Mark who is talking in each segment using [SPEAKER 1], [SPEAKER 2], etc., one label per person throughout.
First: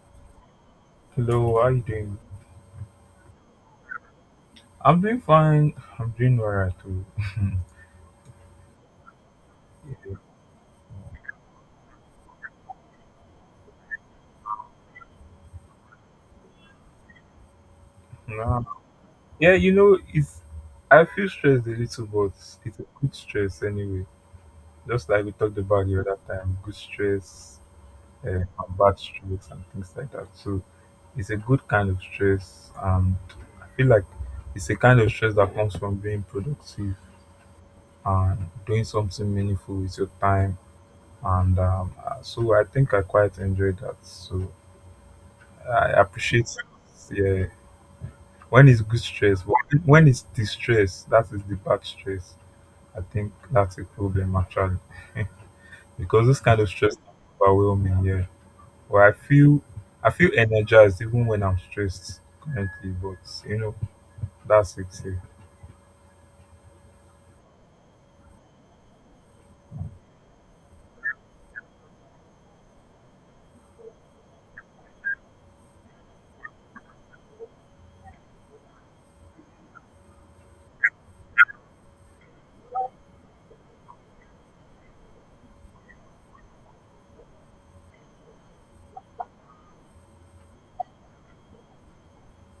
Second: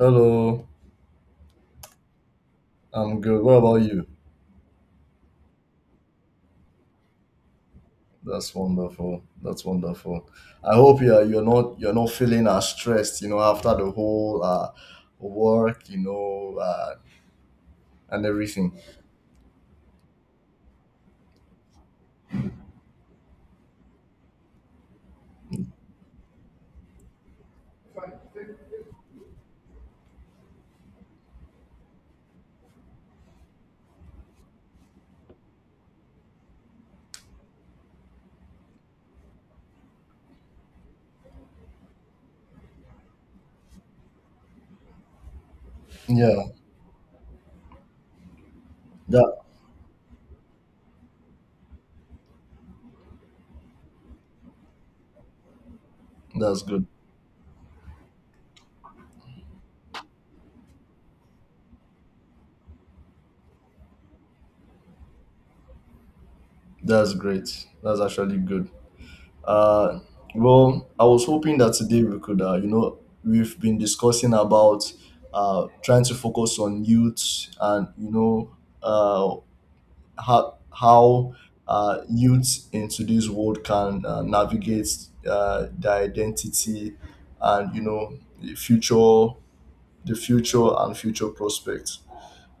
[SPEAKER 1] Hello,
[SPEAKER 2] Hello, how you doing?
[SPEAKER 1] I'm good. What about you?
[SPEAKER 2] I'm doing fine. I'm doing alright too.
[SPEAKER 1] That's wonderful. That's wonderful. I hope you're not you're not feeling as stressed, you know, after the whole work, you know, and
[SPEAKER 2] Nah.
[SPEAKER 1] everything.
[SPEAKER 2] Yeah, you know, it's I feel stressed a little, but it's a good stress anyway. Just like we talked about the other time, good stress and bad stress and things like that. So it's a good kind of stress. I feel like it's a kind of stress that comes from being productive and doing something meaningful with your time. And so I think I quite enjoy that. So I
[SPEAKER 1] Yeah,
[SPEAKER 2] appreciate, yeah, when it's good
[SPEAKER 1] that
[SPEAKER 2] stress, but when it's distress, that is the bad stress. I think that's a problem actually, because this kind
[SPEAKER 1] that's
[SPEAKER 2] of
[SPEAKER 1] good.
[SPEAKER 2] stress can be overwhelming, yeah. But I feel energized even when I'm stressed currently, but that's it. Yeah.
[SPEAKER 1] That's great. That's actually good. Uh, well, I was hoping that today we could, you know, we've been discussing about trying to focus on youth, and you know, uh, how youths in today's world can navigate their identity, and you know, the future the future and future prospects.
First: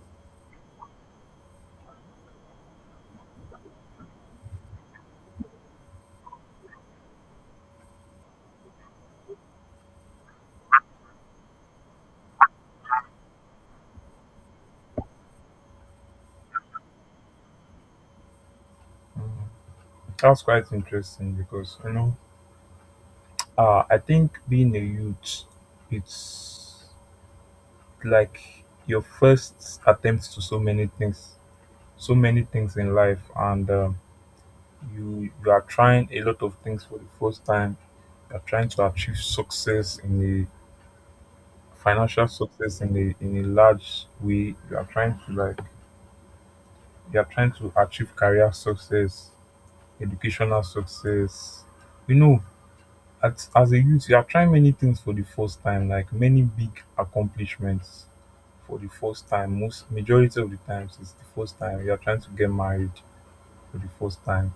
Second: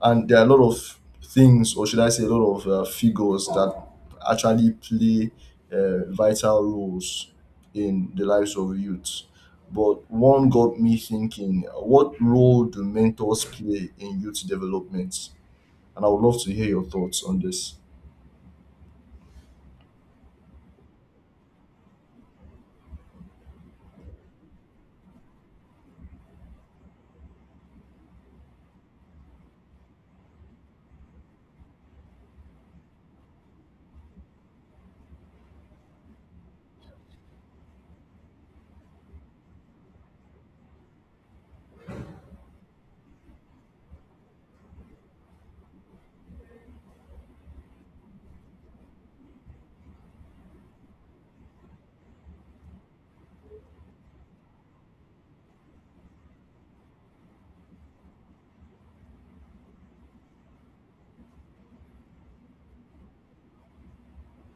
[SPEAKER 1] And there are a lot of things, or should I say a lot of figures that actually play vital roles in the lives of youth. But one got me thinking, what role do mentors play in youth development? And I would love to hear your thoughts on this.
[SPEAKER 2] Mm. That's quite interesting because you know I think being a youth it's like your first attempt to so many things, so many things in life. And you are trying a lot of things for the first time. You're trying to achieve success in a financial success in a large way. You are trying to like you are trying to achieve career success, educational success, you know. As a youth you are trying many things for the first time, like many big accomplishments for the first time. Most majority of the times it's the first time you are trying to get married for the first time.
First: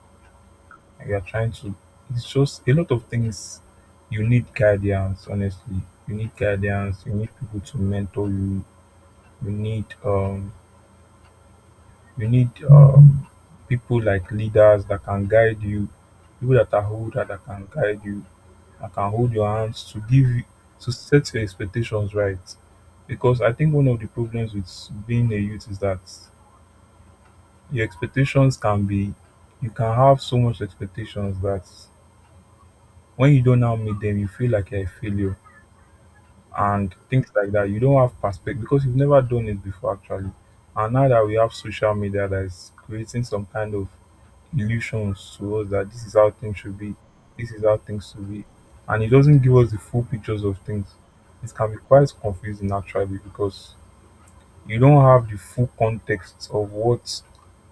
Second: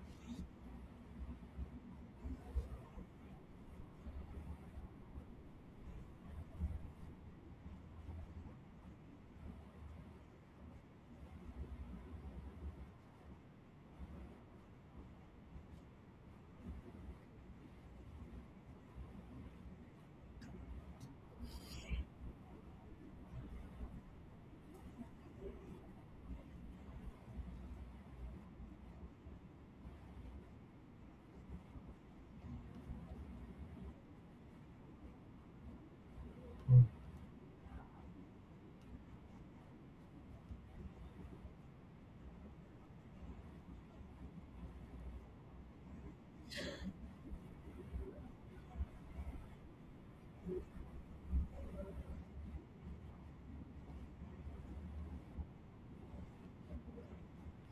[SPEAKER 2] And you're trying to it's just a lot of things. You need guidance honestly. You need guidance, you need people to mentor you. you need um you need people like leaders that can guide you, people that are older that can guide you, that can hold your hands to give you to set your expectations right. Because I think one of the problems with being a youth is that your expectations can be you can have so much expectations that when you don't now meet them, you feel like you're a failure and things like that. You don't have perspective because you've never done it before, actually. And now that we have social media that is creating some kind of illusions to us that this is how things should be, this is how things should be, and it doesn't give us the full pictures of things. It can be quite confusing actually, because you don't have the full context of what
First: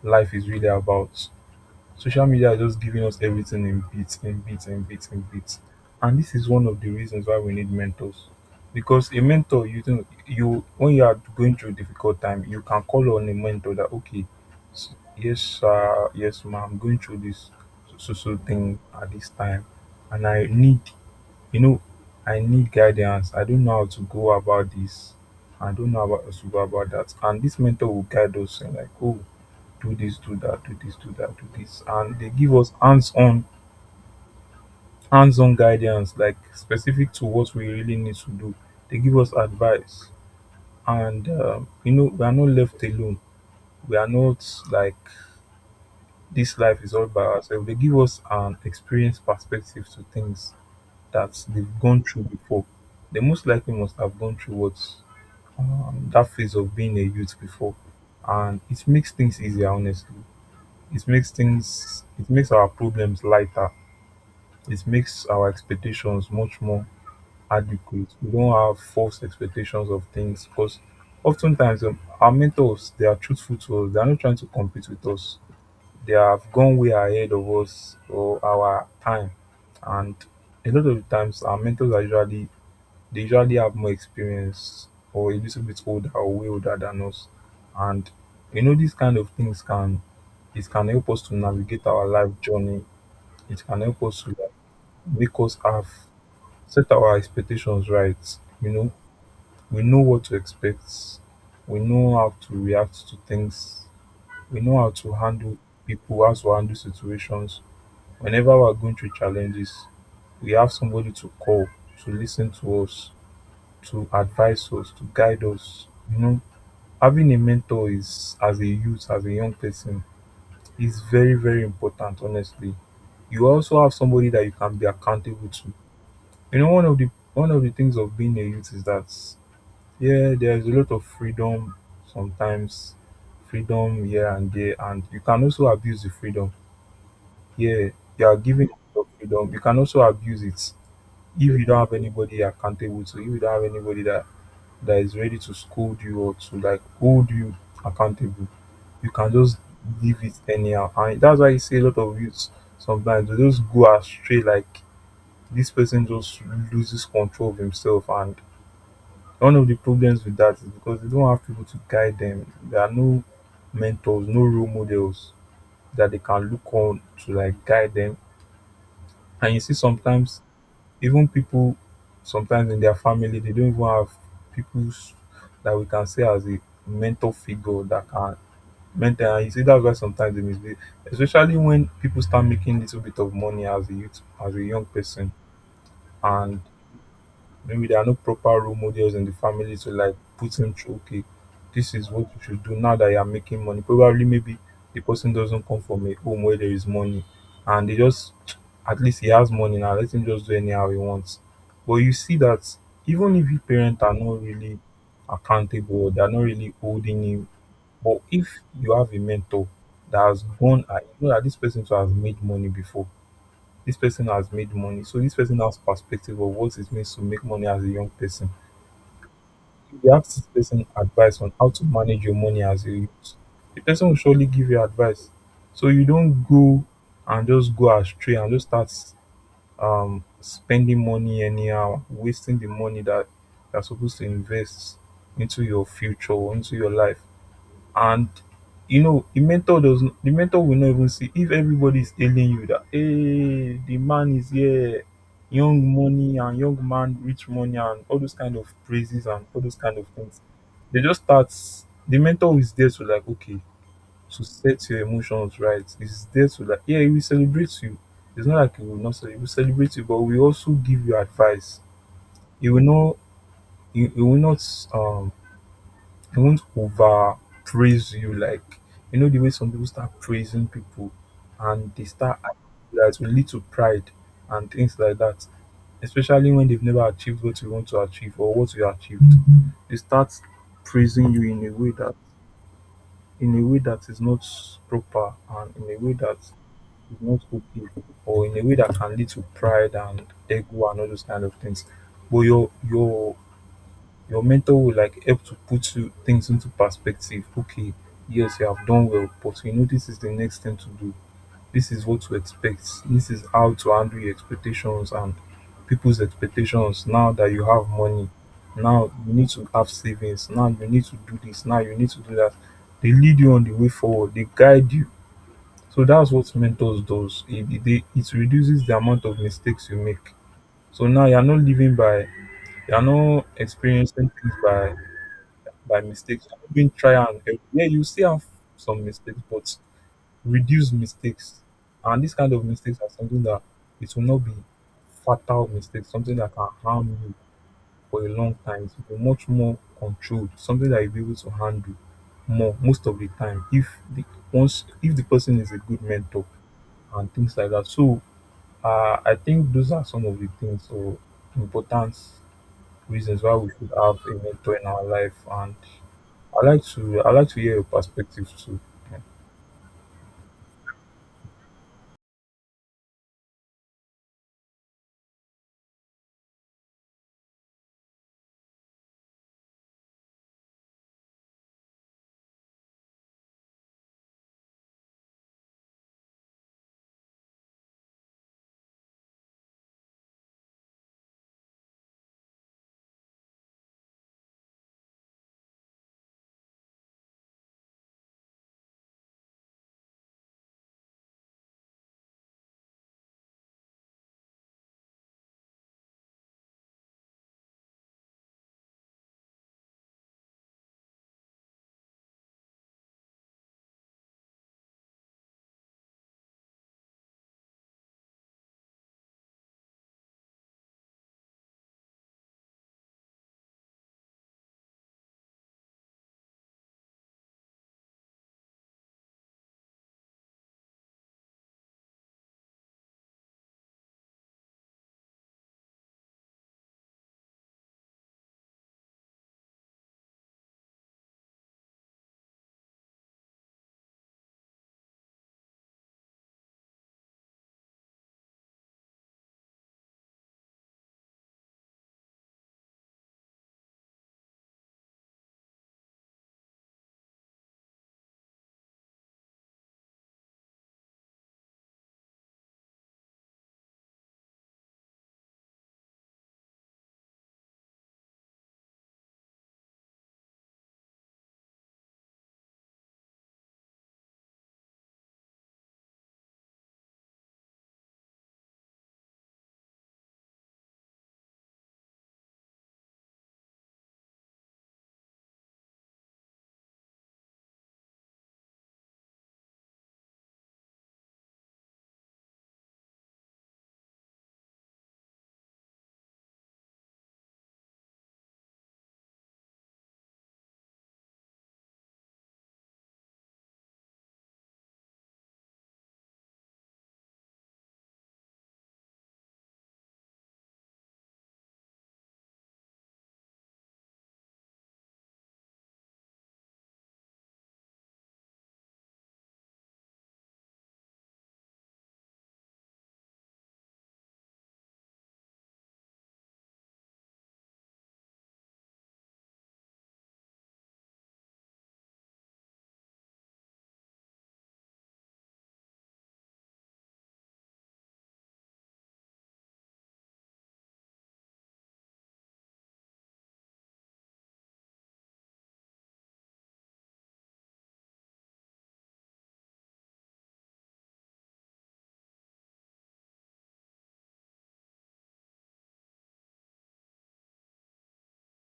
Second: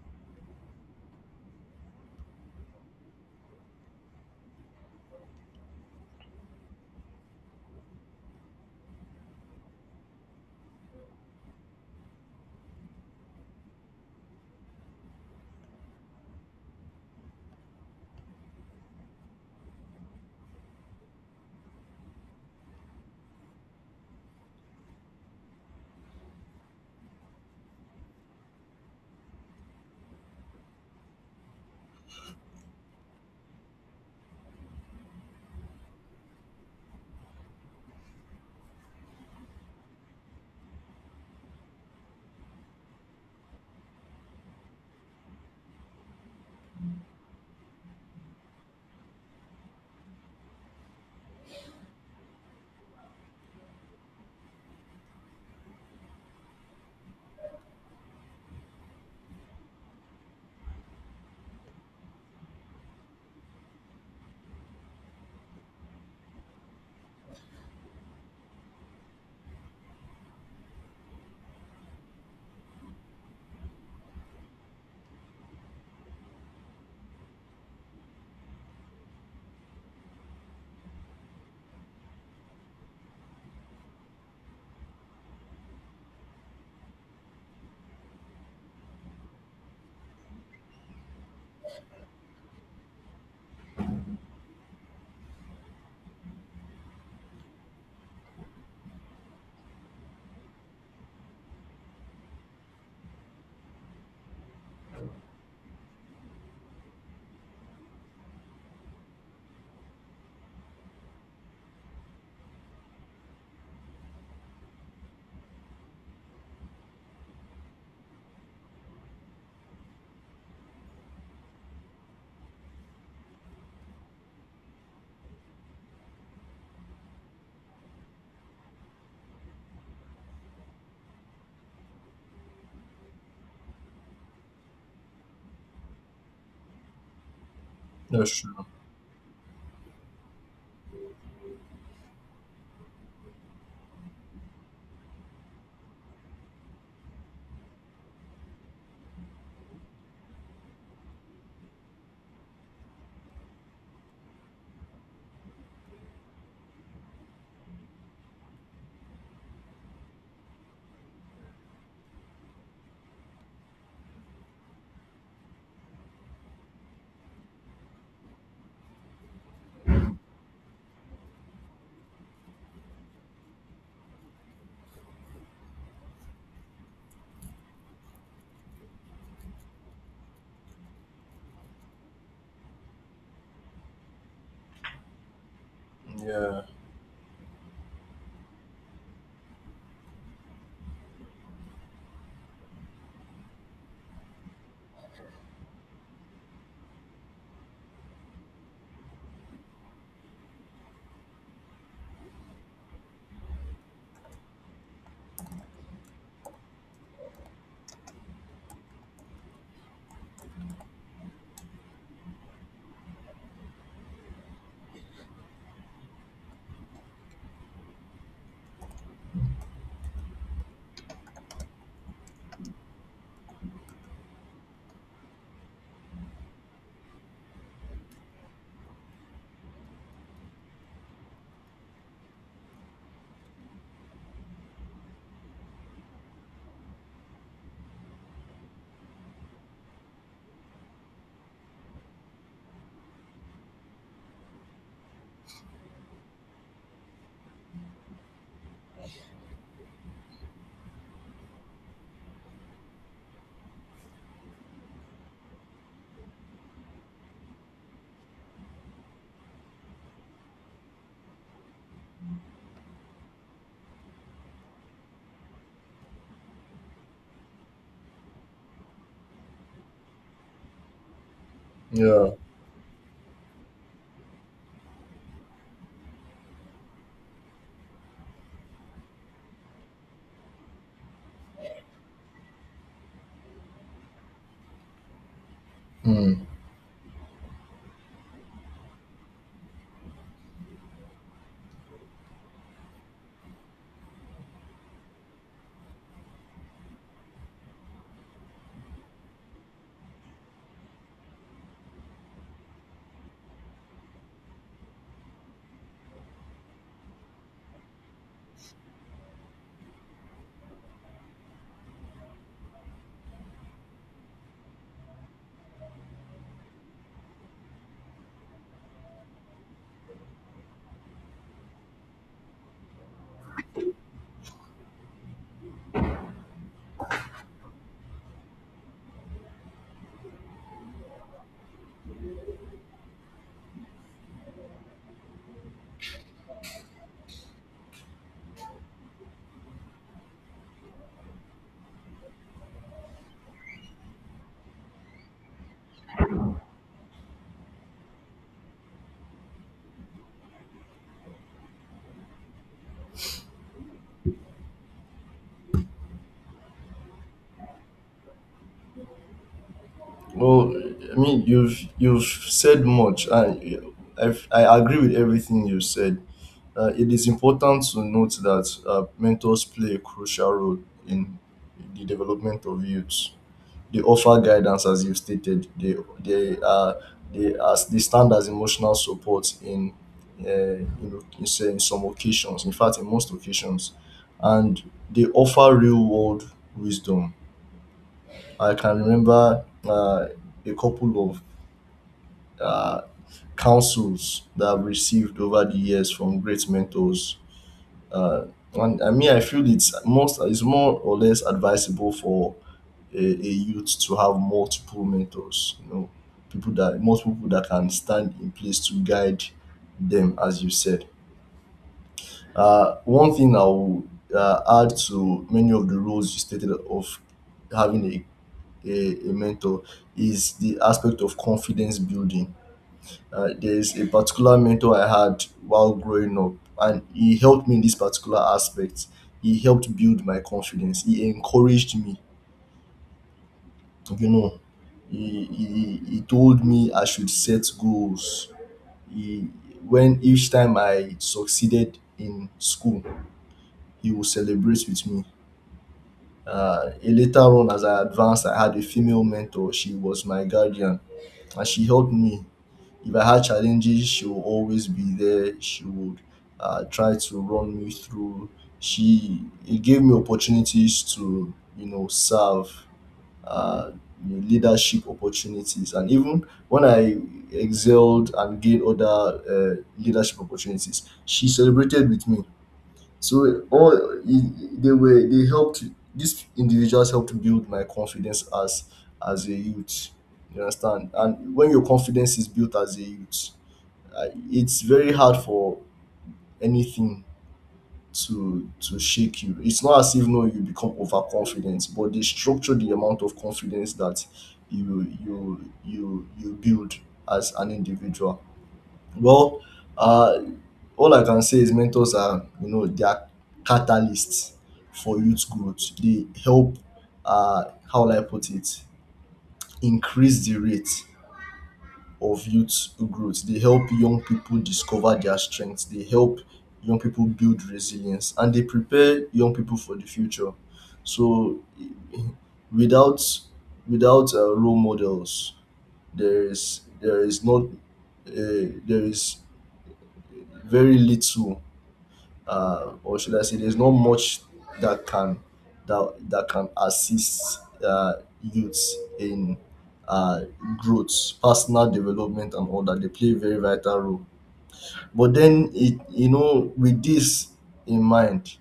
[SPEAKER 2] life is really about. Social media are just giving us everything in bits, in bits, in bits, in bits. And this is one of the reasons why we need mentors. Because a mentor, you think you when you are going through a difficult time, you can call on a mentor that okay, yes sir, yes ma'am, I'm going through this so so so thing at this time, and I need, you know, I need guidance. I don't know how to go about this. I don't know about how to go about that. And this mentor will guide us and like, oh, do this do that do this do that do this, and they give us hands-on guidance like specific to what we really need to do. They give us advice. And you know, we are not left alone. We are not like this life is all by ourselves. They give us an experience perspective to things that they've gone through before. They most likely must have gone through what that phase of being a youth before. And it makes things easier honestly. It makes things it makes our problems lighter. It makes our expectations much more adequate. We don't have false expectations of things because oftentimes our mentors they are truthful to us. They are not trying to compete with us. They have gone way ahead of us or our time, and a lot of the times our mentors are usually they usually have more experience or a little bit older or way older than us. And you know these kind of things can it can help us to navigate our life journey. It can help us to like make us have set our expectations right. You know, we know what to expect. We know how to react to things. We know how to handle people, how to handle situations. Whenever we're going through challenges, we have somebody to call, to listen to us, to advise us, to guide us. You know, having a mentor is, as a youth, as a young person, is very, very important, honestly. You also have somebody that you can be accountable to. You know, one of the things of being a youth is that yeah, there's a lot of freedom sometimes, freedom here and there, and you can also abuse the freedom. Yeah, you are
[SPEAKER 1] Yes.
[SPEAKER 2] given a lot of freedom. You can also abuse it if you don't have anybody you're accountable to, if you don't have anybody that is ready to scold you or to like hold you accountable. You can just leave it anyhow. And that's why you see a lot of youths sometimes they just go astray, like this person just loses control of himself. And one of the problems with that is because they don't have people to guide them. There are no mentors, no role models that they can look on to like guide them. And you see sometimes even people sometimes in their family they don't even have people that we can say as a mentor figure that can mentor. And you see that's why sometimes they misbehave. Especially when people start making little bit of money as a youth, as a young person, and
[SPEAKER 1] Yeah,
[SPEAKER 2] maybe there are no proper role models in the family to like put him through, okay, this is what you should do now that you are making money. Probably, maybe the person doesn't come from a home where there is money, and they just, at least he has money now, let him just do anyhow he wants. But you see that even if your parents are not really accountable, they're not really holding him, but if you have a mentor that has gone, I know that this person too has made money before, this person has made money. So this person has perspective of what it means to make money as a young person. If you ask this person advice on how to manage your money as a youth, the person will surely give you advice. So you don't go and just go astray and just start spending money anyhow, wasting the money that you're supposed to invest into your future or into your life. And you know, the mentor does not, the mentor will not even see if everybody is telling you that hey, the man is here, young money and young man, rich money and all those kind of praises and all those kind of things. They just start the mentor is there to like okay, to set your emotions right. Is there to like yeah, he will celebrate you. It's not like he will not celebrate, he will celebrate you, but we also give you advice. He will not he will not um they won't over praise you like you know the way some people start praising people and they
[SPEAKER 1] yeah.
[SPEAKER 2] start acting that will lead to pride and things like that, especially when they've never achieved what you want to achieve or what you achieved. They start praising you in a way that in a way that is not proper and in a way that is not okay or in a way that can lead to pride and ego and all those kind of things. But your mentor will like help to put you things into perspective. Okay, yes, you have done well, but you know this is the next thing to do. This is what to expect. This is how to handle your expectations and people's expectations now that you have money. Now you need to have savings. Now you need to do this. Now you need to do that. They lead you on the way forward. They guide you. So that's what mentors does. It reduces the amount of mistakes you make. So now you're not living by, you're not experiencing things by mistakes. I've even try and help. Yeah, you still have some mistakes, but reduce mistakes. And this kind of mistakes are something that it will not be fatal mistakes, something that can harm you for a long time. It will be much more controlled, something that you'll be able to handle more most of the time if the once if the person is a good mentor and things like that. So I think those are some of the things or important reasons why we should have a mentor in our life, and I like to hear your perspective too.
[SPEAKER 1] Well, I mean, you've said much, and I agree with everything you said. It is important to note that mentors play a crucial role in the development of youths. They offer guidance, as you've stated. They are, they as they stand as emotional support in in, say, in some occasions. In fact, in most occasions, and they offer real world wisdom. I can remember a couple of uh, counsels that I've received over the years from great mentors. Uh, and I mean, I feel it's more or less advisable for a youth to have multiple mentors. You know, people that multiple people that can stand in place to guide them, as you said. One thing I will add to many of the roles you stated of having a mentor is the aspect of confidence building. There's a particular mentor I had while growing up, and he helped me in this particular aspect. He helped build my confidence. He encouraged me, you know. He told me I should set goals. He, when each time I succeeded in school, he would celebrate with me. Later on, as I advanced, I had a female mentor. She was my guardian and she helped me. If I had challenges, she will always be there. She would try to run me through. She it gave me opportunities to, you know, serve, uh, you know, leadership opportunities, and even when I excelled and gained other leadership opportunities, she celebrated with me. So all they helped. These individuals helped build my confidence as a youth. You understand? And when your confidence is built as a youth, it's very hard for anything to shake you. It's not as if, no, you become overconfident, but they structure the amount of confidence that you build as an individual. Well, uh, all I can say is mentors are, you know, they are catalysts for youth growth. They help, uh how will I put it increase the rate of youth growth. They help young people discover their strengths. They help young people build resilience, and they prepare young people for the future. So, without, role models, there is not, there is very little, or should I say, there's not much that can, that can assist youths in uh, growth, personal development, and all that. They play a very vital role. But then, it, you know, with this in mind,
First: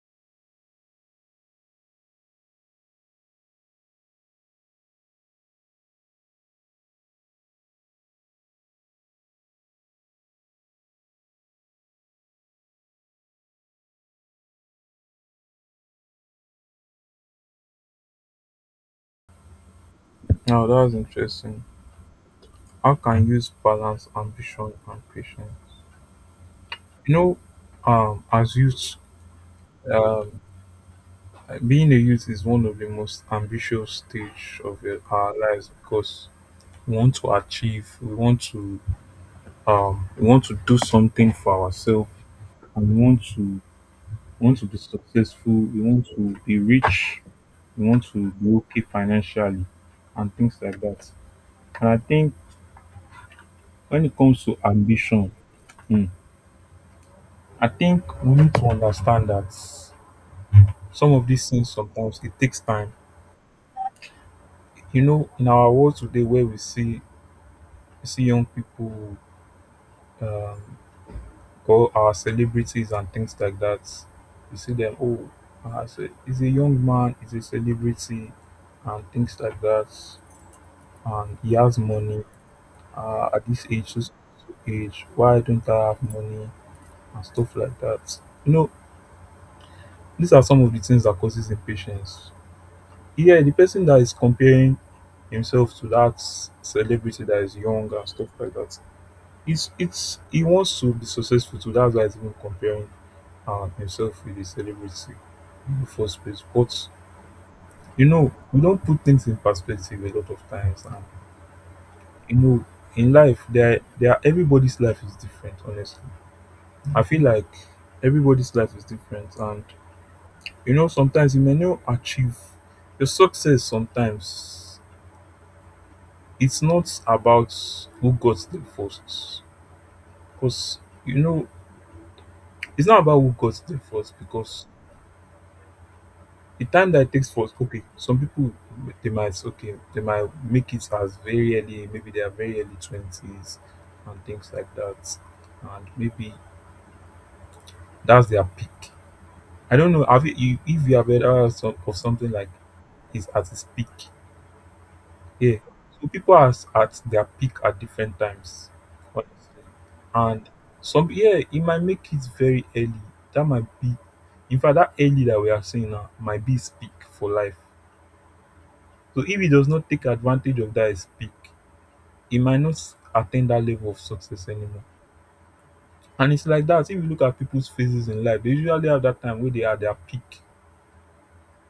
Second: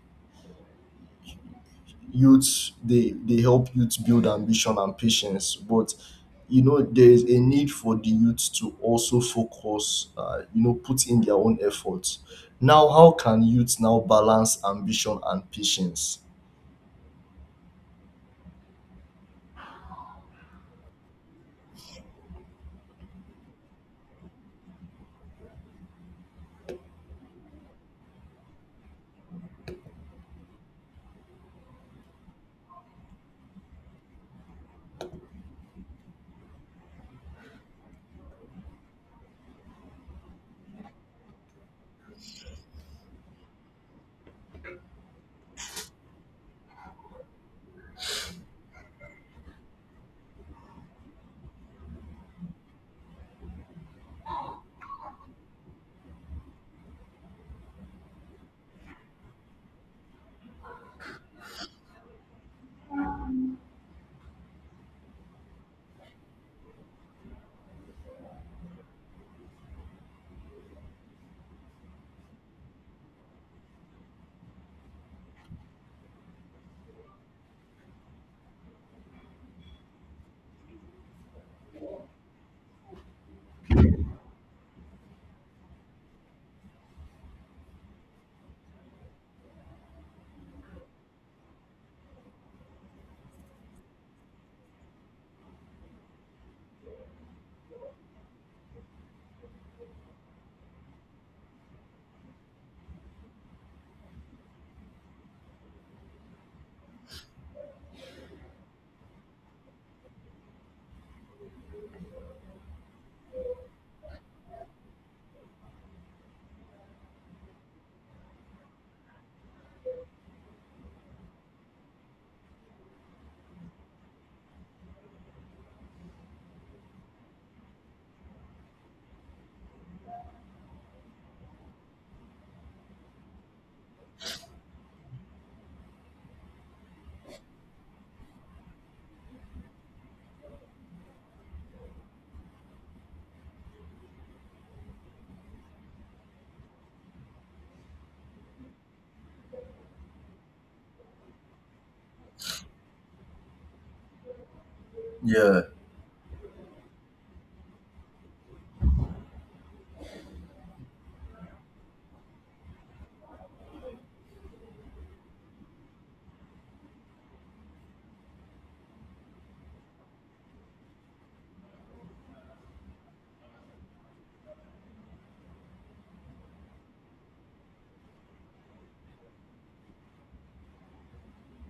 [SPEAKER 1] youths, they help youths build ambition and patience. But you know, there is a need for the youths to also focus, you know, put in their own efforts. Now how can youths now balance ambition and patience?
[SPEAKER 2] Now that's interesting. How can youth balance ambition and patience? You know, as youth, um, being a youth is one of the most ambitious stage of our lives because we want to achieve, we want to do something for ourselves, and we want to be successful. We want to be rich. We want to be okay financially, and things like that. And I think, when it comes to ambition, mm, I think we need to understand that some of these things, sometimes it takes time. You know, in our world today, where we see young people, um, or our celebrities and things like that, you see them. Oh, he's a young man, he's a celebrity, and things like that, and he has money at this age. Why don't I have money and stuff like that? These are some of the things that causes impatience. Yeah, the person that is comparing himself to that celebrity that is young and stuff like that, it's he wants to be successful too. That's why he's even comparing himself with the celebrity in the first place. But you know, we don't put things in perspective a lot of times, and you know, in life, there everybody's life is different. Honestly, I feel like everybody's life is different, and you know, sometimes you may not achieve your success. Sometimes it's not about who got there first, because you know it's not about who got there first. Because the time that it takes for, okay, some people, they might make it as very early, maybe they are very early 20s and things like that, and maybe that's their peak. I don't know. Have if you have heard of of something like is at its peak? Yeah.
[SPEAKER 1] Yeah,
[SPEAKER 2] So people are at their peak at different times, honestly. And some yeah, it might make it very early. That might be, in fact that early that we are seeing now might be his peak for life. So if he does not take advantage of that his peak, he might not attain that level of success anymore. And it's like that. If you look at people's phases in life, they usually have that time where they are at their peak.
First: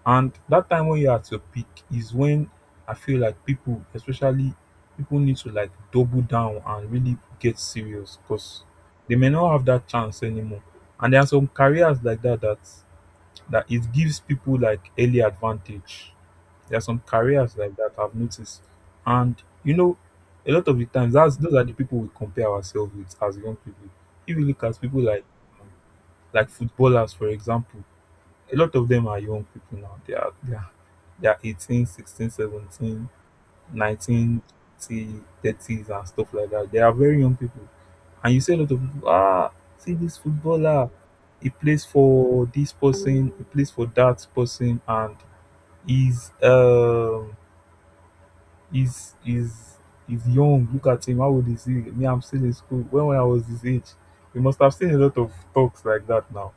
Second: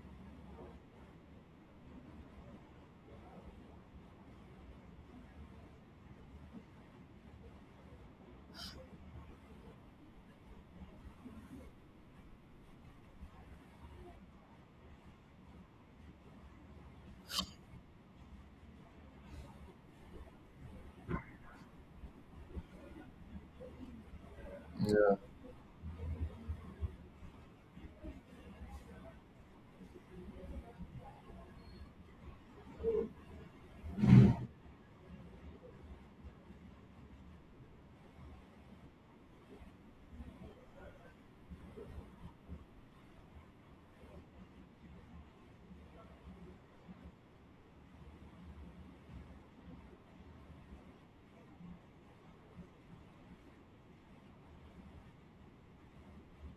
[SPEAKER 2] And that time when you're at your peak is when I feel like people, especially people, need to like double down and really get serious because they may not have that chance anymore. And there are some careers like that that it gives people like early advantage. There are some careers like that I've noticed, and you know, a lot of the times, that's those are the people we compare ourselves with as young people. If you look at people
[SPEAKER 1] yeah.
[SPEAKER 2] like footballers, for example, a lot of them are young people now. They are 18, 16, 30s and stuff like that. They are very young people. And you see a lot of people, ah, see this footballer. He plays for this person, he plays for that person, and he's he's he's he's young. Look at him, how old is he? Me, I'm still in school. When I was his age, you must have seen a lot of talks like that now,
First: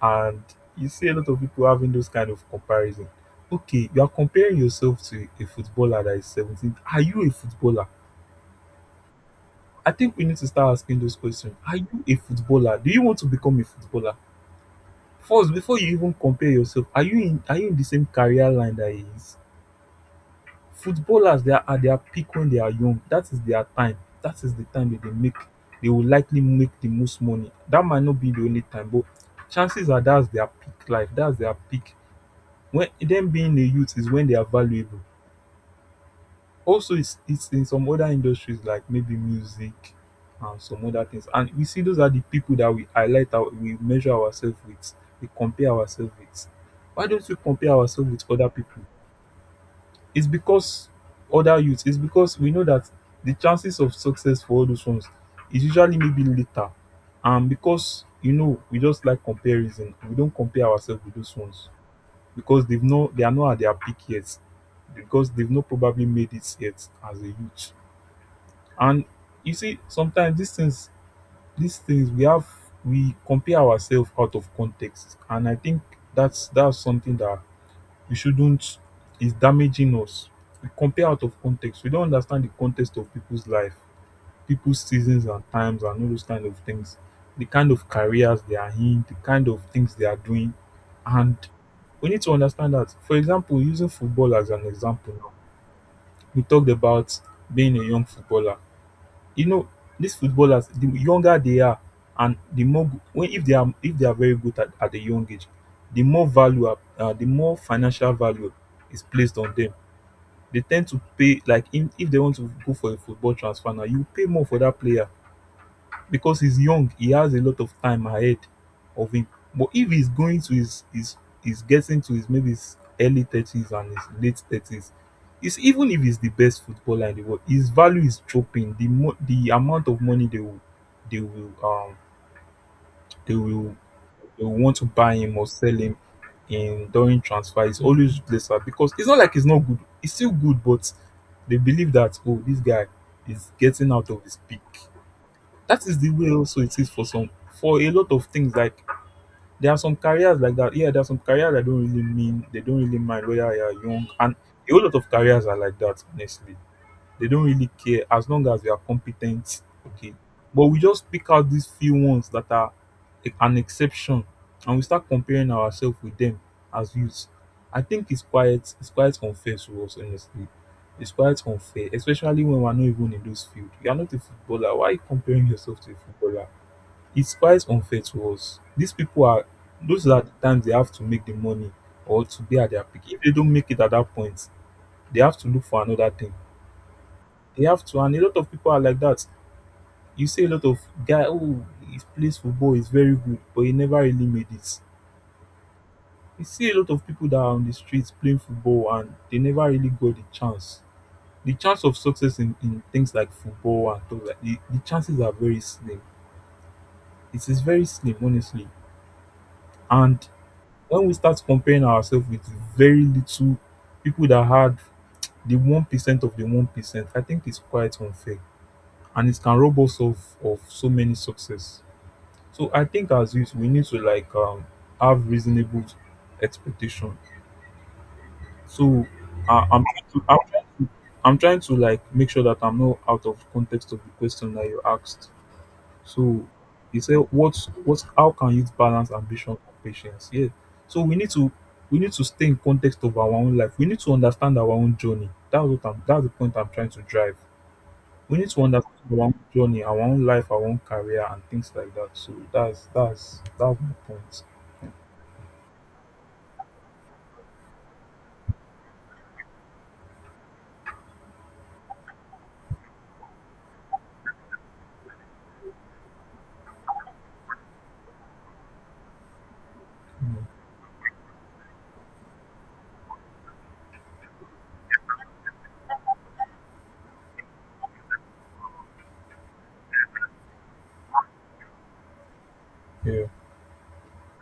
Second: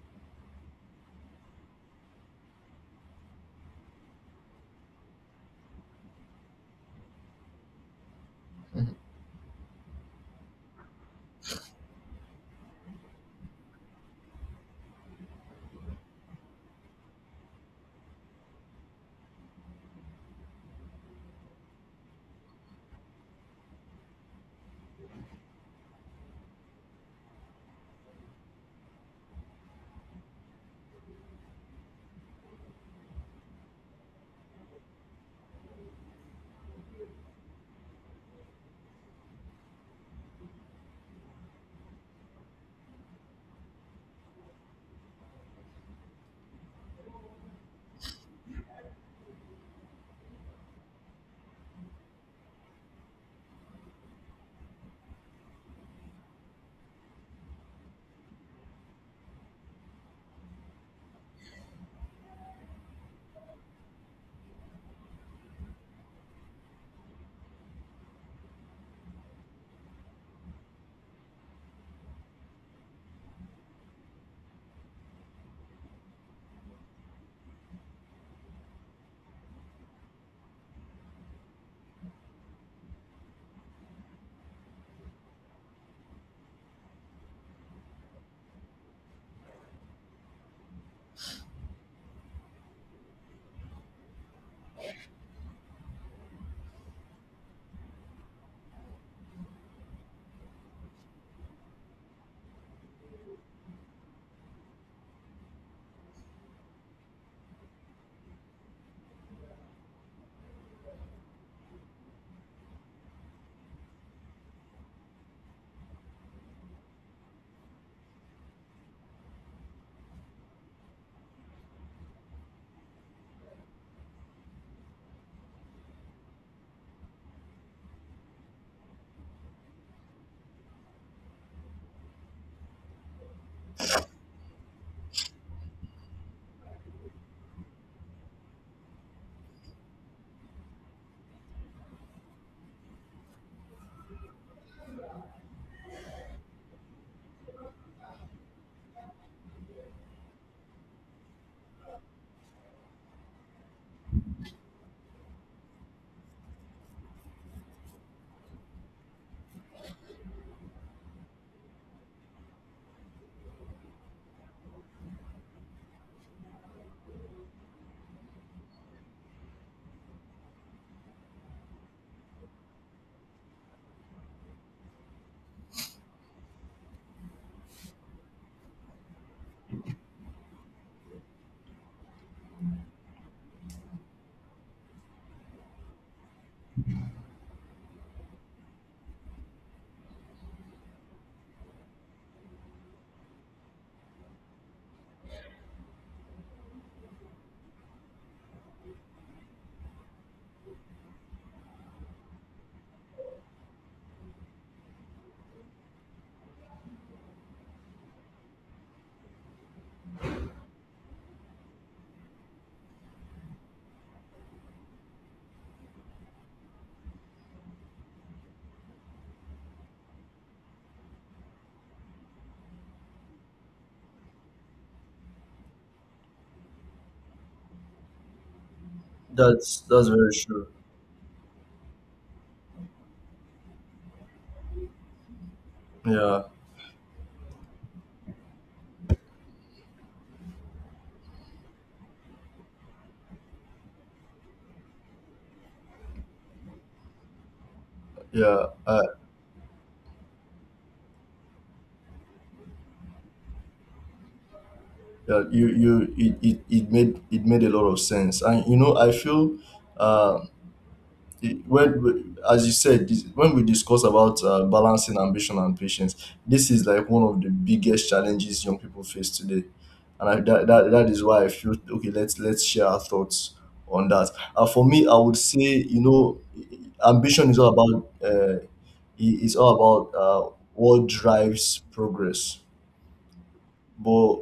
[SPEAKER 2] and you see a lot of people having those kind of comparison. Okay, you are comparing yourself to a footballer that is 17. Are you a footballer?
[SPEAKER 1] Mhm.
[SPEAKER 2] I think we need to start asking those questions. Are you a footballer? Do you want to become a footballer? First, before you even compare yourself, are you in the same career line that he is? Footballers, they are at their peak when they are young. That is their time. That is the time that they will likely make the most money. That might not be the only time, but chances are, that's their peak life. That's their peak when them being a youth is when they are valuable. Also, it's in some other industries like maybe music and some other things. And we see, those are the people that we highlight, we measure ourselves with, we compare ourselves with. Why don't we compare ourselves with other people? It's because other youths, it's because we know that the chances of success for all those ones is usually maybe later. And because, you know, we just like comparison, we don't compare ourselves with those ones because they are not at their peak yet, because they've not probably made it yet as a youth. And you see, sometimes these things, these things we have we compare ourselves out of context, and I think that's something that we shouldn't is damaging us. We compare out of context. We don't understand the context of people's life, people's seasons and times and all those kind of things, the kind of careers they are in, the kind of things they are doing. And we need to understand that. For example, using football as an example now, we talked about being a young footballer. You know, these footballers, the younger they are, and the more when if they are very good at, a young age, the more the more financial value is placed on them. They tend to pay like if they want to go for a football transfer now, you pay more for that player because he's young, he has a lot of time ahead of him. But if he's going to his he's getting to his maybe his early 30s and his late 30s, it's even if he's the best footballer in the world, his value is dropping. The the amount of money they will um they will they will want to buy him or sell him in during transfer is always lesser because it's not like he's not good. He's still good, but they believe that, oh, this guy is getting out of his peak. That is the way also it is for a lot of things. Like there are some careers like that, yeah, there are some careers that don't really mean they don't really mind whether you are young, and a whole lot of careers are like that honestly. They don't really care as long as you are competent. Okay. But we just pick out these few ones that are an exception, and we start comparing ourselves with them as youths. I think it's quite unfair to us, honestly. It's quite unfair, especially when we're not even in those fields. You are not a footballer. Why are you comparing yourself to a footballer? It's quite unfair to us. These people are those are the times they have to make the money or to be at their peak. If they don't make it at that point, they have to look for another thing. You have to, and a lot of people are like that. You see a lot of guy, oh, he plays football, he's very good, but he never really made it. You see a lot of people that are on the streets playing football and they never really got the chance. The chance of success in things like football and stuff like, the chances are very slim. It is very slim, honestly. And when we start comparing ourselves with very little people that had the 1% of the 1%, I think it's quite unfair. And it can rob us of so many success. So I think as youth, we need to like have reasonable expectation. So uh,
[SPEAKER 1] that's
[SPEAKER 2] I'm, trying to,
[SPEAKER 1] very
[SPEAKER 2] I'm trying
[SPEAKER 1] true.
[SPEAKER 2] to I'm trying to like make sure that I'm not out of context of the question that you asked.
[SPEAKER 1] Yeah,
[SPEAKER 2] So you said what's how can youth balance ambition and patience? Yeah. So we need to stay in context of our own life. We need to understand our own journey. That's the point I'm trying to drive. We need to
[SPEAKER 1] yeah,
[SPEAKER 2] understand our own journey, our own life, our own career and things like that. So that's my point.
[SPEAKER 1] yeah, you it made a lot of sense. And you know, I feel, uh it- when we- as you said this, when we discuss about balancing ambition and patience, this is like one of the biggest challenges young people face today. And I,
[SPEAKER 2] Mm,
[SPEAKER 1] that, that that is why I feel, okay, let's share our thoughts on that. Uh, for me, I would say, you know, ambition is all about, is all about what drives progress.
[SPEAKER 2] yeah,
[SPEAKER 1] But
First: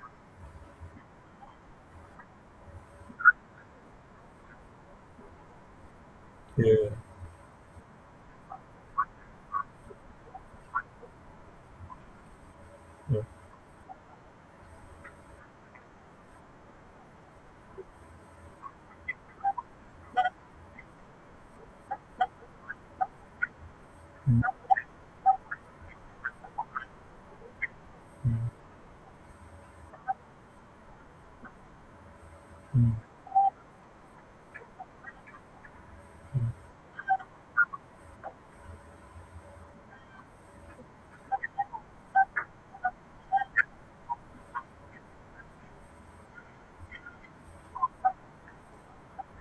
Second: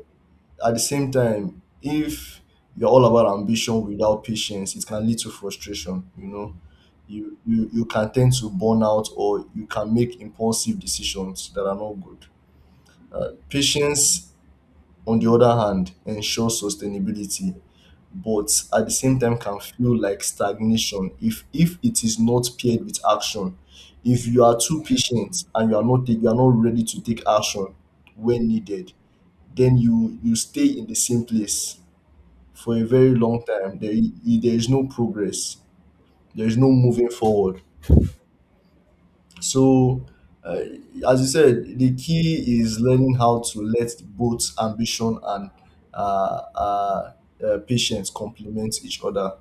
[SPEAKER 1] at the same time, if you're all about ambition without patience, it can lead to frustration. You know,
[SPEAKER 2] yeah,
[SPEAKER 1] you can tend to burn out, or you can make impulsive decisions that are not good.
[SPEAKER 2] yeah.
[SPEAKER 1] Uh, patience, on the other hand, ensures sustainability, but at the same time can feel like stagnation if it is not paired with action. If
[SPEAKER 2] Mm,
[SPEAKER 1] you are too patient and you are not you are not ready to take action when
[SPEAKER 2] mm,
[SPEAKER 1] needed, then you stay in the same place for a
[SPEAKER 2] mm,
[SPEAKER 1] very long time. There, I- there is no progress. There
[SPEAKER 2] mm,
[SPEAKER 1] is no moving forward. So, uh, as you said, the key is learning how to let both ambition and uh, uh, patience complement each other.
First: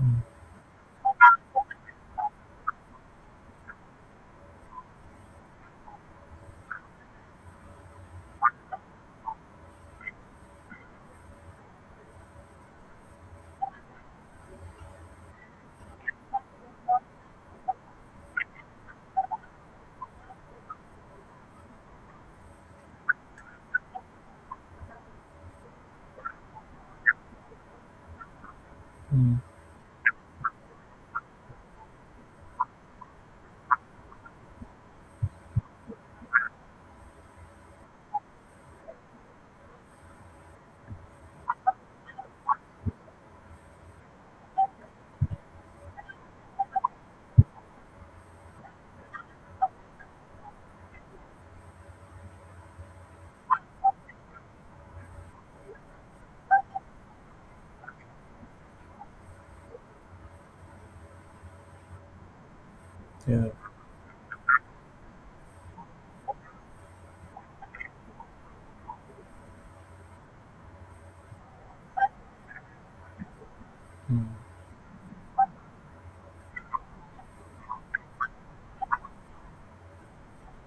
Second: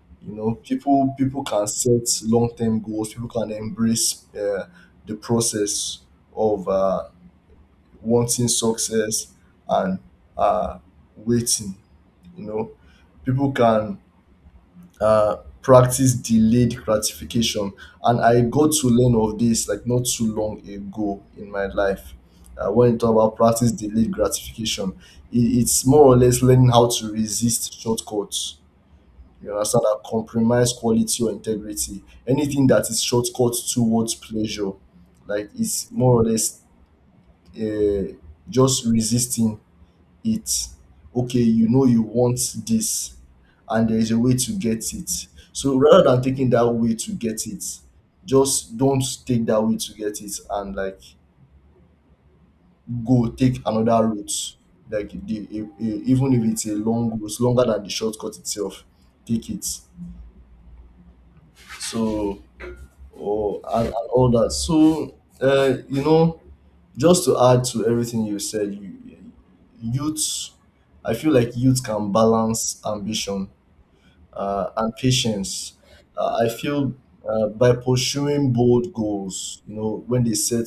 [SPEAKER 2] mm,
[SPEAKER 1] You know, people can set long term goals. People can embrace the process of wanting success and uh, waiting. You know, people can uh, practice delayed gratification. And I got to learn of this like not too long ago in my life. When you talk about practice delayed gratification, it's more or less learning how to resist shortcuts.
[SPEAKER 2] mm.
[SPEAKER 1] You understand, that compromise quality or integrity. Anything that is shortcut towards pleasure, like, it's more or less uh, just resisting it. Okay, you know, you want this, and there is a way to get it. So rather than taking that way to get it, just don't take that way to get it, and like, go take another route. Like even if it's a long route longer than the shortcut itself, take it. So,
[SPEAKER 2] Yeah,
[SPEAKER 1] or and all that. So, you know, just to add to everything you said, youth, I feel like youth can balance ambition
[SPEAKER 2] mm,
[SPEAKER 1] and patience. I feel, by pursuing bold goals, you know, when they set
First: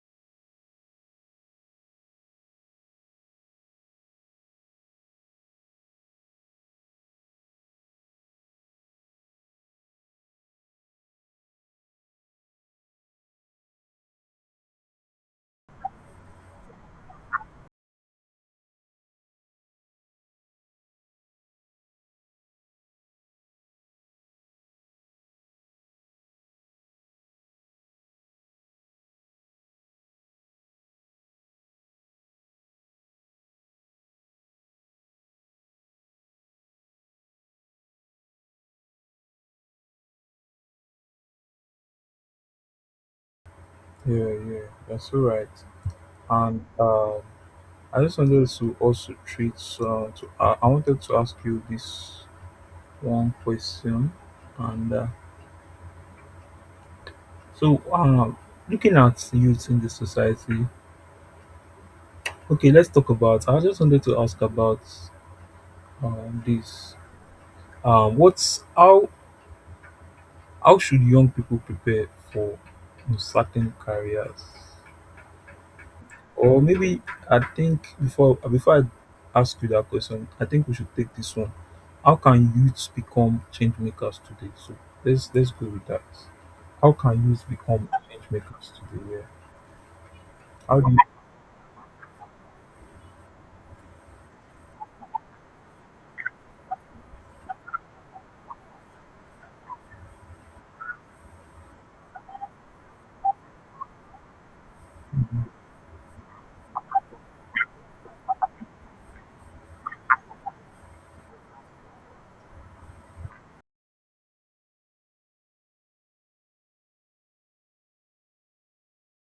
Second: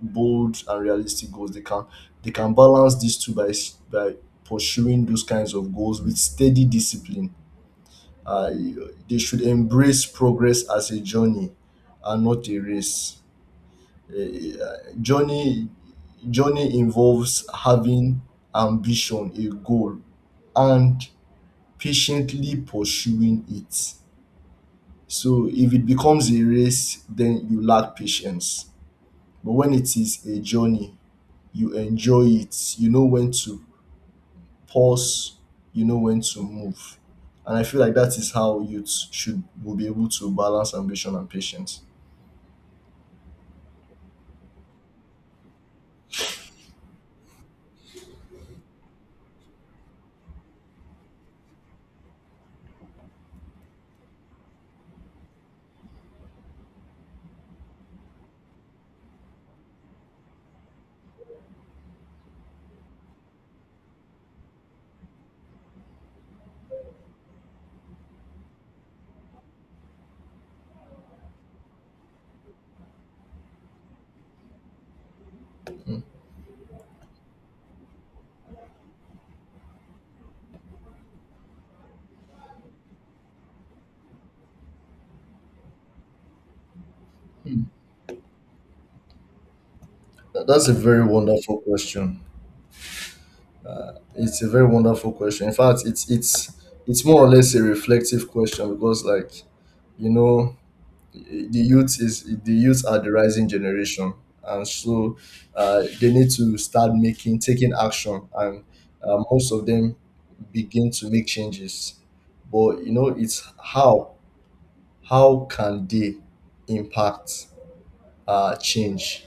[SPEAKER 1] bold and realistic goals, they can, they can balance these two by pursuing those kinds of goals with steady discipline. Uh, they should embrace progress as a journey and not a race. Eh, eh, journey Journey involves having ambition, a goal, and patiently pursuing it. So if it becomes a race, then you lack patience. But when it is a journey, you enjoy it. You know when to pause, you know when to move. And I feel like that is how youth should will be able to balance ambition and patience.
[SPEAKER 2] yeah, yeah. That's all right. And I just wanted to also treat. So, I wanted to ask you this one question. And so, looking at youth in the society. Okay, let's talk about. I just wanted to ask about this. What's how should young people prepare for certain careers? Or maybe, I think, before I ask you that question, I think we should take this one. How can youths become change makers today? So let's go with that. How can youths become change makers today? Yeah.
[SPEAKER 1] Th- that's a
[SPEAKER 2] How do you?
[SPEAKER 1] very wonderful question. It's a very wonderful question. In fact, it's more or less a reflective question. Because like, you know, the youth are the rising generation. And so, they need to start making taking action. And most of them begin to make changes. But you know, it's how can they impact change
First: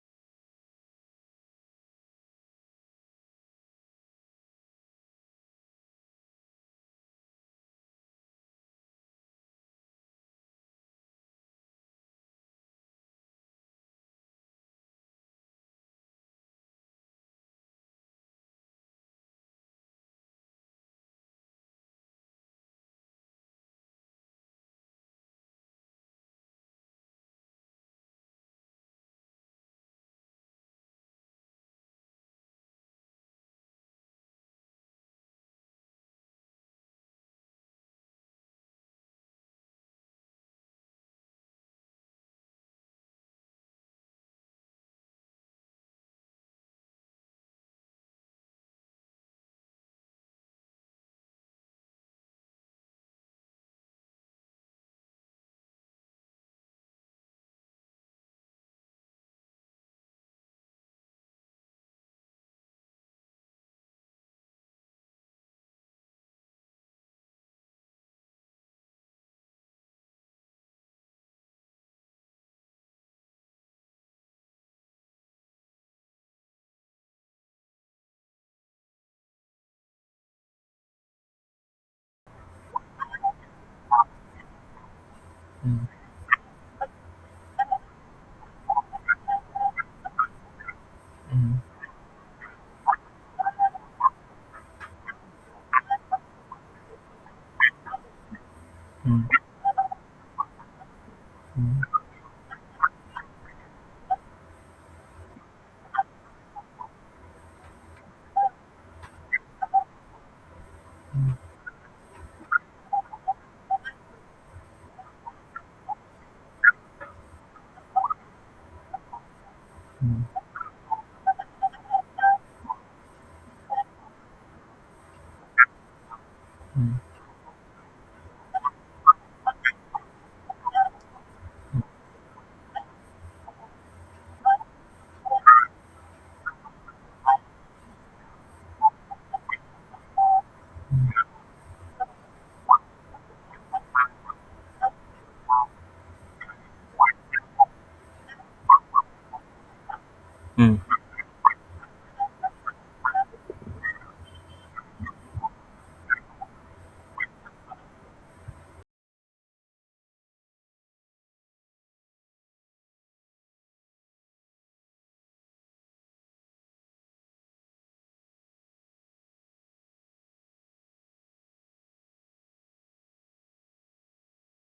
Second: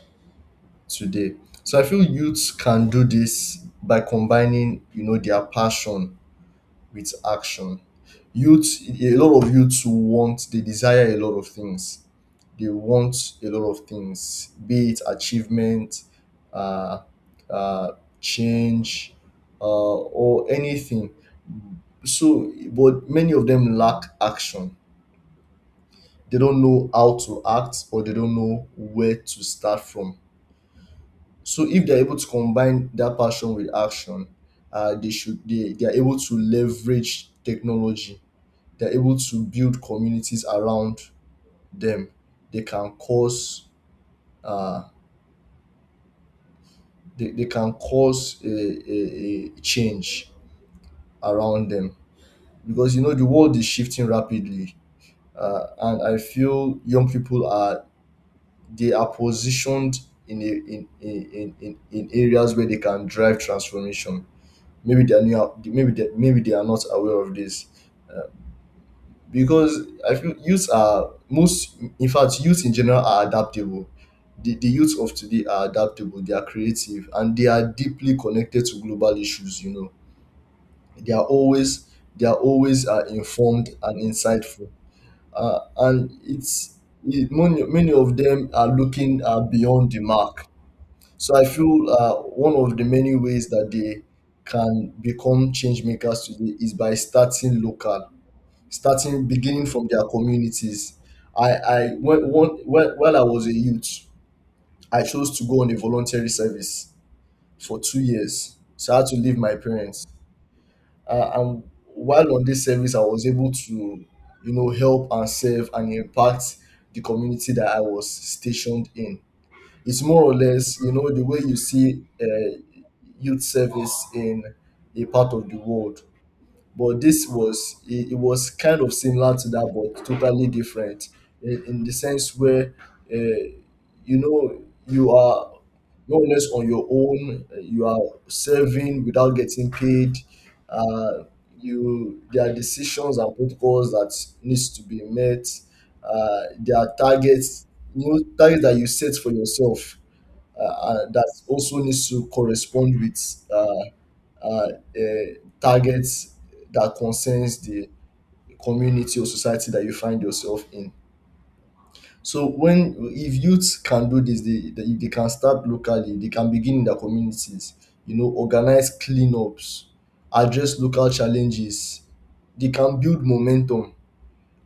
[SPEAKER 1] today? So I feel youths can do this by combining, you know, their passion with action. Youth a lot of youths want, they desire a lot of things. They want a lot of things, be it achievement, uh, uh, change, or anything. So, but many of them lack action. They don't know how to act, or they don't know where to start from. So, if they're able to combine that passion with action, they should, they are able to leverage technology. They're able to build communities around them. They can cause, uh, they can cause a change around them. Because you know, the world is shifting rapidly. And I feel young people are, they are positioned in, a, in, in areas where they can drive transformation. Maybe they are new, maybe maybe they are not aware of this. uh, because I feel youths are most in fact youth in general are adaptable. The youth of today are adaptable, they are creative, and they are deeply connected to global issues. You know, they are always they are always informed and insightful.
[SPEAKER 2] Mm,
[SPEAKER 1] And many, of them are looking beyond the mark. So I
[SPEAKER 2] mm,
[SPEAKER 1] feel, one of the many ways that they can become change makers today is by starting local,
[SPEAKER 2] mm,
[SPEAKER 1] starting
[SPEAKER 2] mm,
[SPEAKER 1] beginning from their communities. I i when, when, when, while I was a youth, I chose to go on a voluntary service for 2 years, so I had to leave my parents.
[SPEAKER 2] mm,
[SPEAKER 1] And while on this service, I was able to, you know, help and serve and impact the community that I was stationed in. It's more or
[SPEAKER 2] mm,
[SPEAKER 1] less, you know, the way you see youth service in a part of the world,
[SPEAKER 2] mm,
[SPEAKER 1] but this was, it was kind of similar to that, but totally different in the sense where, uh, you know, you are more or less on your own. You are serving without getting paid. Uh,
[SPEAKER 2] mm,
[SPEAKER 1] you There are decisions and protocols that needs to be met. There are targets, you know, targets that you set for yourself
[SPEAKER 2] mm.
[SPEAKER 1] that also needs to correspond with uh, uh, targets that concerns the community or society that you find yourself in. So when, if youth can do this, if they can start locally, they can begin in their communities. You know, organize cleanups, address local challenges. They can build momentum.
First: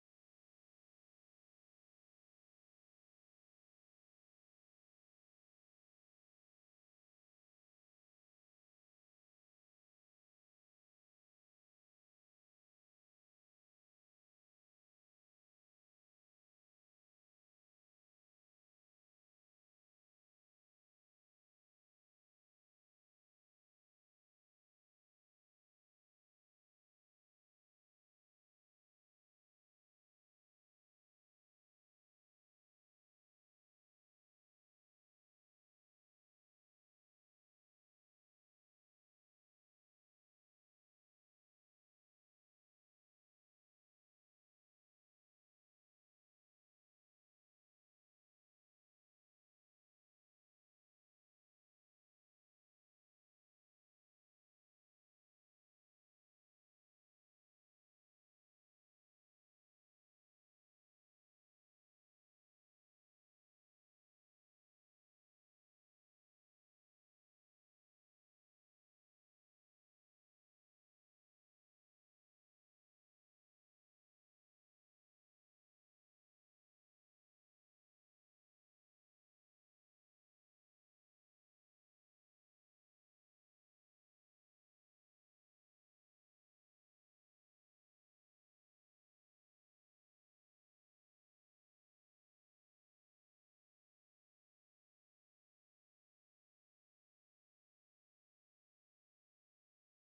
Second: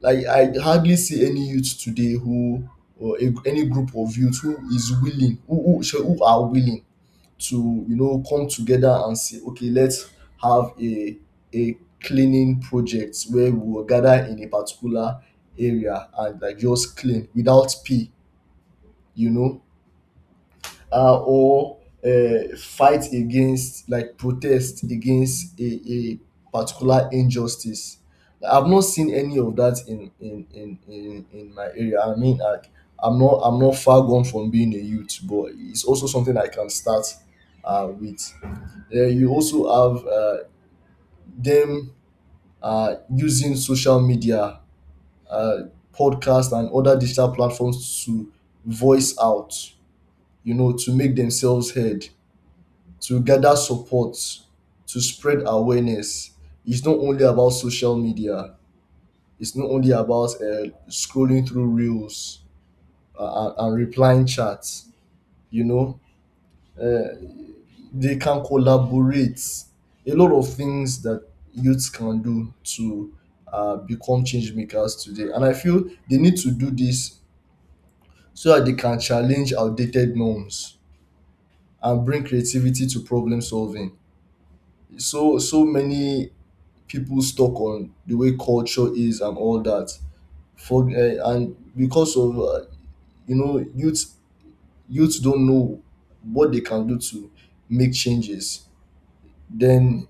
[SPEAKER 1] Like I hardly see any youth today who, any group of youth who is willing, who are willing to, you know, come together and say, okay, let's have a cleaning project where we will gather in a particular area and like just clean without pay, you know, or fight against, like, protest against a particular injustice. I've not seen any of that in in my area. I mean, like, I'm not far gone from being a youth, but it's also something I can start with. You also have them using social media, uh, podcasts, and other digital platforms to voice out, you know, to make themselves heard, to gather support, to spread awareness. It's not only about social media, it's not only about scrolling through reels and replying chats, you know. Uh, they can collaborate. A lot of things that youths can do to become change makers today. And I feel they need to do this so that they can challenge outdated norms and bring creativity to problem solving. So so many people stuck on the way culture is and all that. For and because of, you know, youths don't know what they can do to make changes, then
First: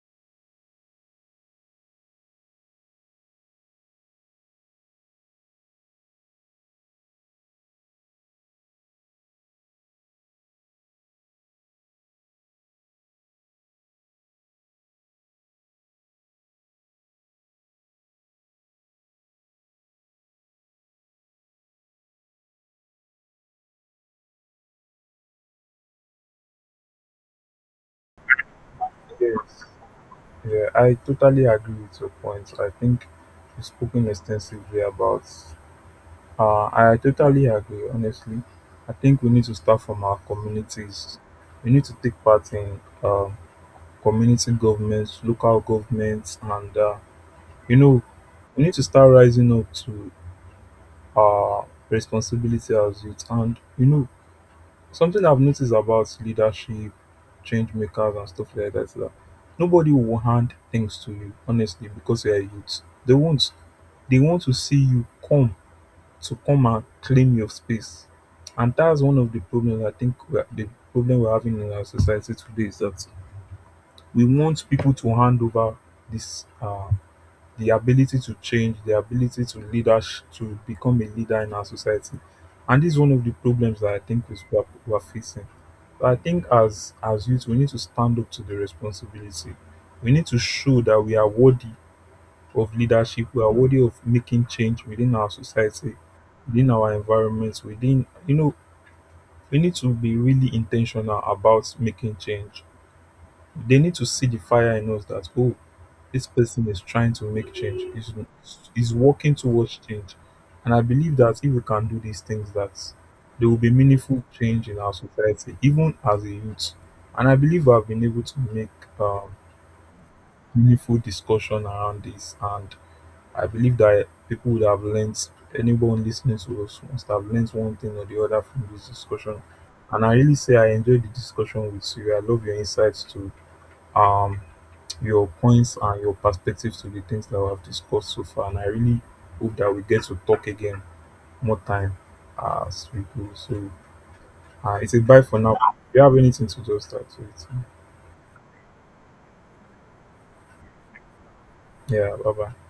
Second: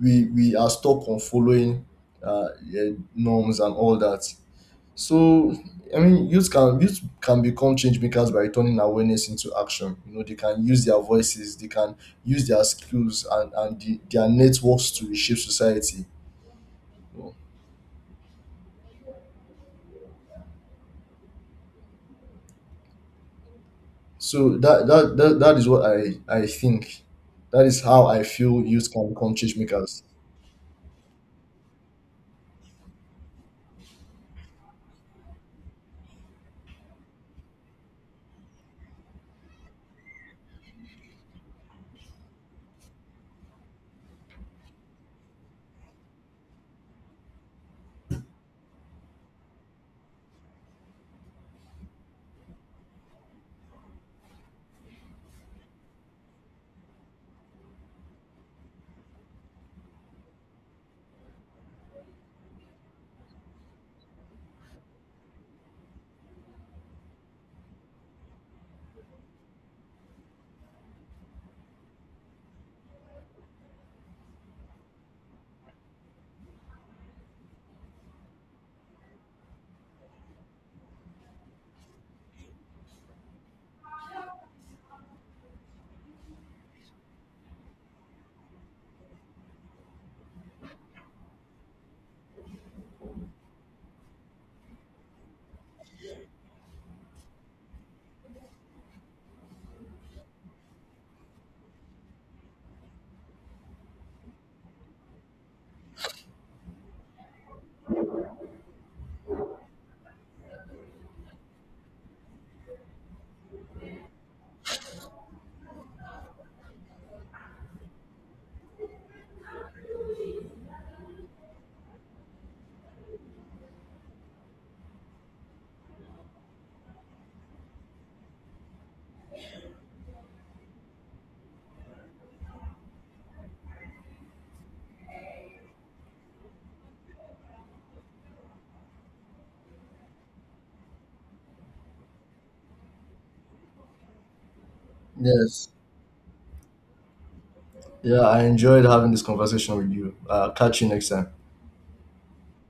[SPEAKER 1] we are stuck on following, yeah, norms and all that. So I mean, youth can become change makers by turning awareness into action. You know, they can use their voices, they can use their skills and their networks to reshape society. So that is what I think. That is how I feel youth can become change
[SPEAKER 2] Yes.
[SPEAKER 1] makers.
[SPEAKER 2] Yeah, I totally agree with your point. I think we've spoken extensively about I totally agree, honestly. I think we need to start from our communities. We need to take part in community governments, local governments, and you know, we need to start rising up to our responsibility as youth. And you know, something I've noticed about leadership, change makers, and stuff like that is that nobody will hand things to you, honestly, because you're a youth. They won't. They want to see you come to come and claim your space. And that's one of the problems, I think the problem we're having in our society today is that we want people to hand over this the ability to change, the ability to leadership, to become a leader in our society. And this is one of the problems that I think we are facing. But I think as youth, we need to stand up to the responsibility. We need to show that we are worthy of leadership, we are worthy of making change within our society, within our environments, we need to be really intentional about making change. They need to see the fire in us that, oh, this person is trying to make change, is working towards change. And I believe that if we can do these things, that there will be meaningful change in our society, even as a youth. And I believe I've been able to make um, meaningful discussion around this, and I believe that people would have learned, anyone listening to us must have learned one thing or the other from this discussion. And I really say I enjoyed the discussion with you. I love your insights to um, your points and your perspectives to the things that we have discussed so far. And I really hope that we get to talk again more time as we go. So it's a bye for now.
[SPEAKER 1] Yes.
[SPEAKER 2] Do you have anything to just start with?
[SPEAKER 1] Yeah, I enjoyed having this conversation with you. Catch you next time.
[SPEAKER 2] Yeah, bye bye.